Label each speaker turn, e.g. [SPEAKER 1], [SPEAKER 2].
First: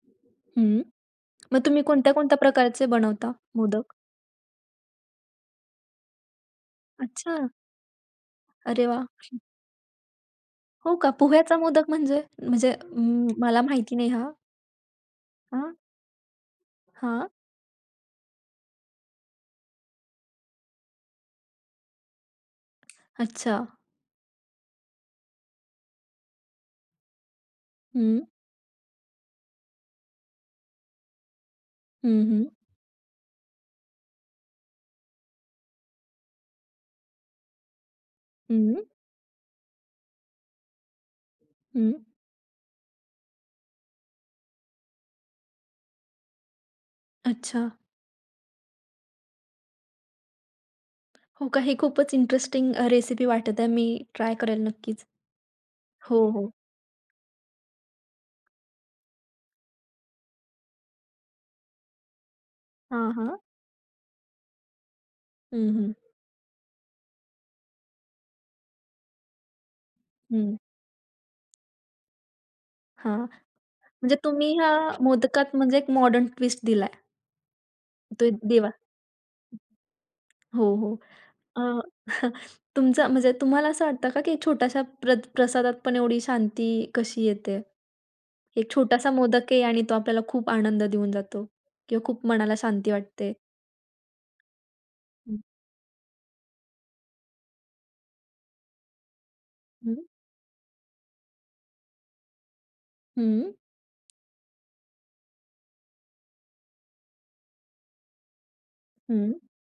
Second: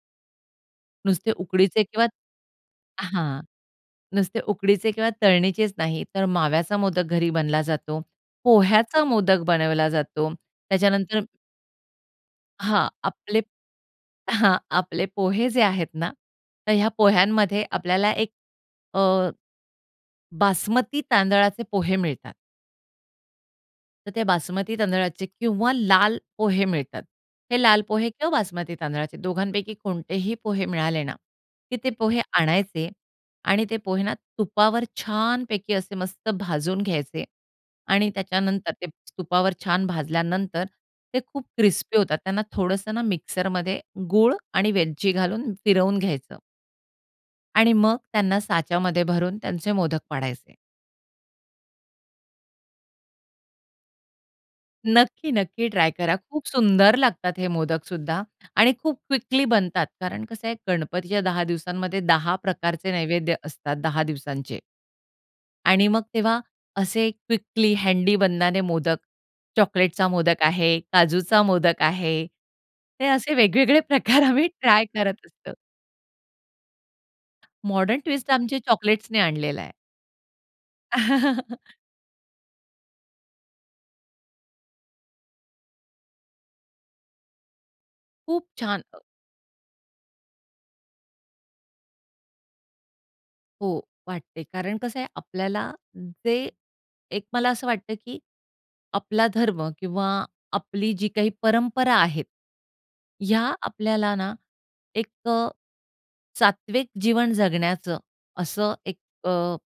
[SPEAKER 1] हं,
[SPEAKER 2] नुसते
[SPEAKER 1] मग तुम्ही
[SPEAKER 2] उकडीचे किंवा
[SPEAKER 1] कोणत्या, कोणत्या प्रकारचे बनवता
[SPEAKER 2] हां
[SPEAKER 1] मोदक?
[SPEAKER 2] नुसते उकडीचे किंवा तळणीचेच नाही तर माव्याचा मोदक घरी
[SPEAKER 1] अच्छा.
[SPEAKER 2] बनला जातो.
[SPEAKER 1] अरे
[SPEAKER 2] पोह्चाया
[SPEAKER 1] वाह!
[SPEAKER 2] मोदक बनवला जातो
[SPEAKER 1] हो का
[SPEAKER 2] त्याच्यानंतर
[SPEAKER 1] पोह्याचा मोदक म्हणजे? म्हणजे
[SPEAKER 2] हां
[SPEAKER 1] अं,
[SPEAKER 2] आपले
[SPEAKER 1] मला माहिती नाही हां.
[SPEAKER 2] हां आपले पोहे जे
[SPEAKER 1] हां.
[SPEAKER 2] आहेत ना, तर ह्या
[SPEAKER 1] हां.
[SPEAKER 2] पोह्यांमध्ये आपल्याला एक अ, बासमती तांदळाचे पोहे मिळतात.
[SPEAKER 1] अच्छा.
[SPEAKER 2] तर ते बासमती तांदळाचे किंवा लाल पोहे मिळतात. हे लाल पोहे
[SPEAKER 1] हं.
[SPEAKER 2] किंवा बासमती तांदळाचे दोघांपैकी कोणतेही पोहे मिळाले ना, की ते पोहे
[SPEAKER 1] हं, हं.
[SPEAKER 2] आणायचे आणि ते पोहे ना तुपावर छानपैकी असे मस्त भाजून घ्यायचे आणि त्याच्यानंतर
[SPEAKER 1] हं.
[SPEAKER 2] ते तुपावर छान भाजल्यानंतर ते खूप क्रिस्पी
[SPEAKER 1] हं.
[SPEAKER 2] होतात त्यांना थोडंसं ना मिक्सरमध्ये गूळ आणि वेलची घालून फिरवून घ्यायचं.
[SPEAKER 1] अच्छा.
[SPEAKER 2] आणि मग त्यांना साच्यामध्ये भरून त्यांचे मोदक पाडायचे.
[SPEAKER 1] हो का हे खूपच इंटरेस्टिंग अ, रेसिपी वाटत आहे मी ट्राय करेल नक्कीच
[SPEAKER 2] नक्की, नक्की ट्राय करा.
[SPEAKER 1] हो
[SPEAKER 2] खूप
[SPEAKER 1] हो.
[SPEAKER 2] सुंदर लागतात हे मोदकसुद्धा आणि खूप क्विकली बनतात. कारण कसं आहे गणपतीच्या 10 दिवसांमध्ये 10 प्रकारचे
[SPEAKER 1] हां,
[SPEAKER 2] नैवेद्य
[SPEAKER 1] हां.
[SPEAKER 2] असतात 10 दिवसांचे.
[SPEAKER 1] हं,
[SPEAKER 2] आणि
[SPEAKER 1] हं.
[SPEAKER 2] मग तेव्हा असे क्विकली हँडी बननारे मोदक चॉकलेटचा मोदक
[SPEAKER 1] हं.
[SPEAKER 2] आहे, काजूचा मोदक आहे ते
[SPEAKER 1] हां
[SPEAKER 2] असे वेगवेगळे
[SPEAKER 1] म्हणजे
[SPEAKER 2] प्रकार आम्ही
[SPEAKER 1] तुम्ही ह्या
[SPEAKER 2] ट्राय करत असतो.
[SPEAKER 1] मोदकात म्हणजे एक मॉडर्न ट्विस्ट दिलाय.
[SPEAKER 2] मॉडर्न
[SPEAKER 1] तो
[SPEAKER 2] ट्विस्ट आमचे
[SPEAKER 1] देवा.
[SPEAKER 2] चॉकलेट्सनी आणलेला आहे.
[SPEAKER 1] हो, हो अ, तुमचं म्हणजे तुम्हाला असं वाटतं का की छोट्याश्या प्रत प्रसादातपण एवढी शांती कशी येते?
[SPEAKER 2] खूप
[SPEAKER 1] एक
[SPEAKER 2] छान. अ
[SPEAKER 1] छोटासा मोदक आहे आणि तो आपल्याला खूप आनंद देऊन जातो किंवा खूप मनाला शांती वाटते?
[SPEAKER 2] हो वाटते कारण कसं आहे
[SPEAKER 1] हं.
[SPEAKER 2] आपल्याला जे एक मला असं वाटतं, की आपला धर्म
[SPEAKER 1] हं.
[SPEAKER 2] किंवा आपली जी काही परंपरा आहेत ह्या
[SPEAKER 1] हं.
[SPEAKER 2] आपल्याला ना एक अ, सात्विक जीवन जगण्याचं असं एक
[SPEAKER 1] हं.
[SPEAKER 2] अ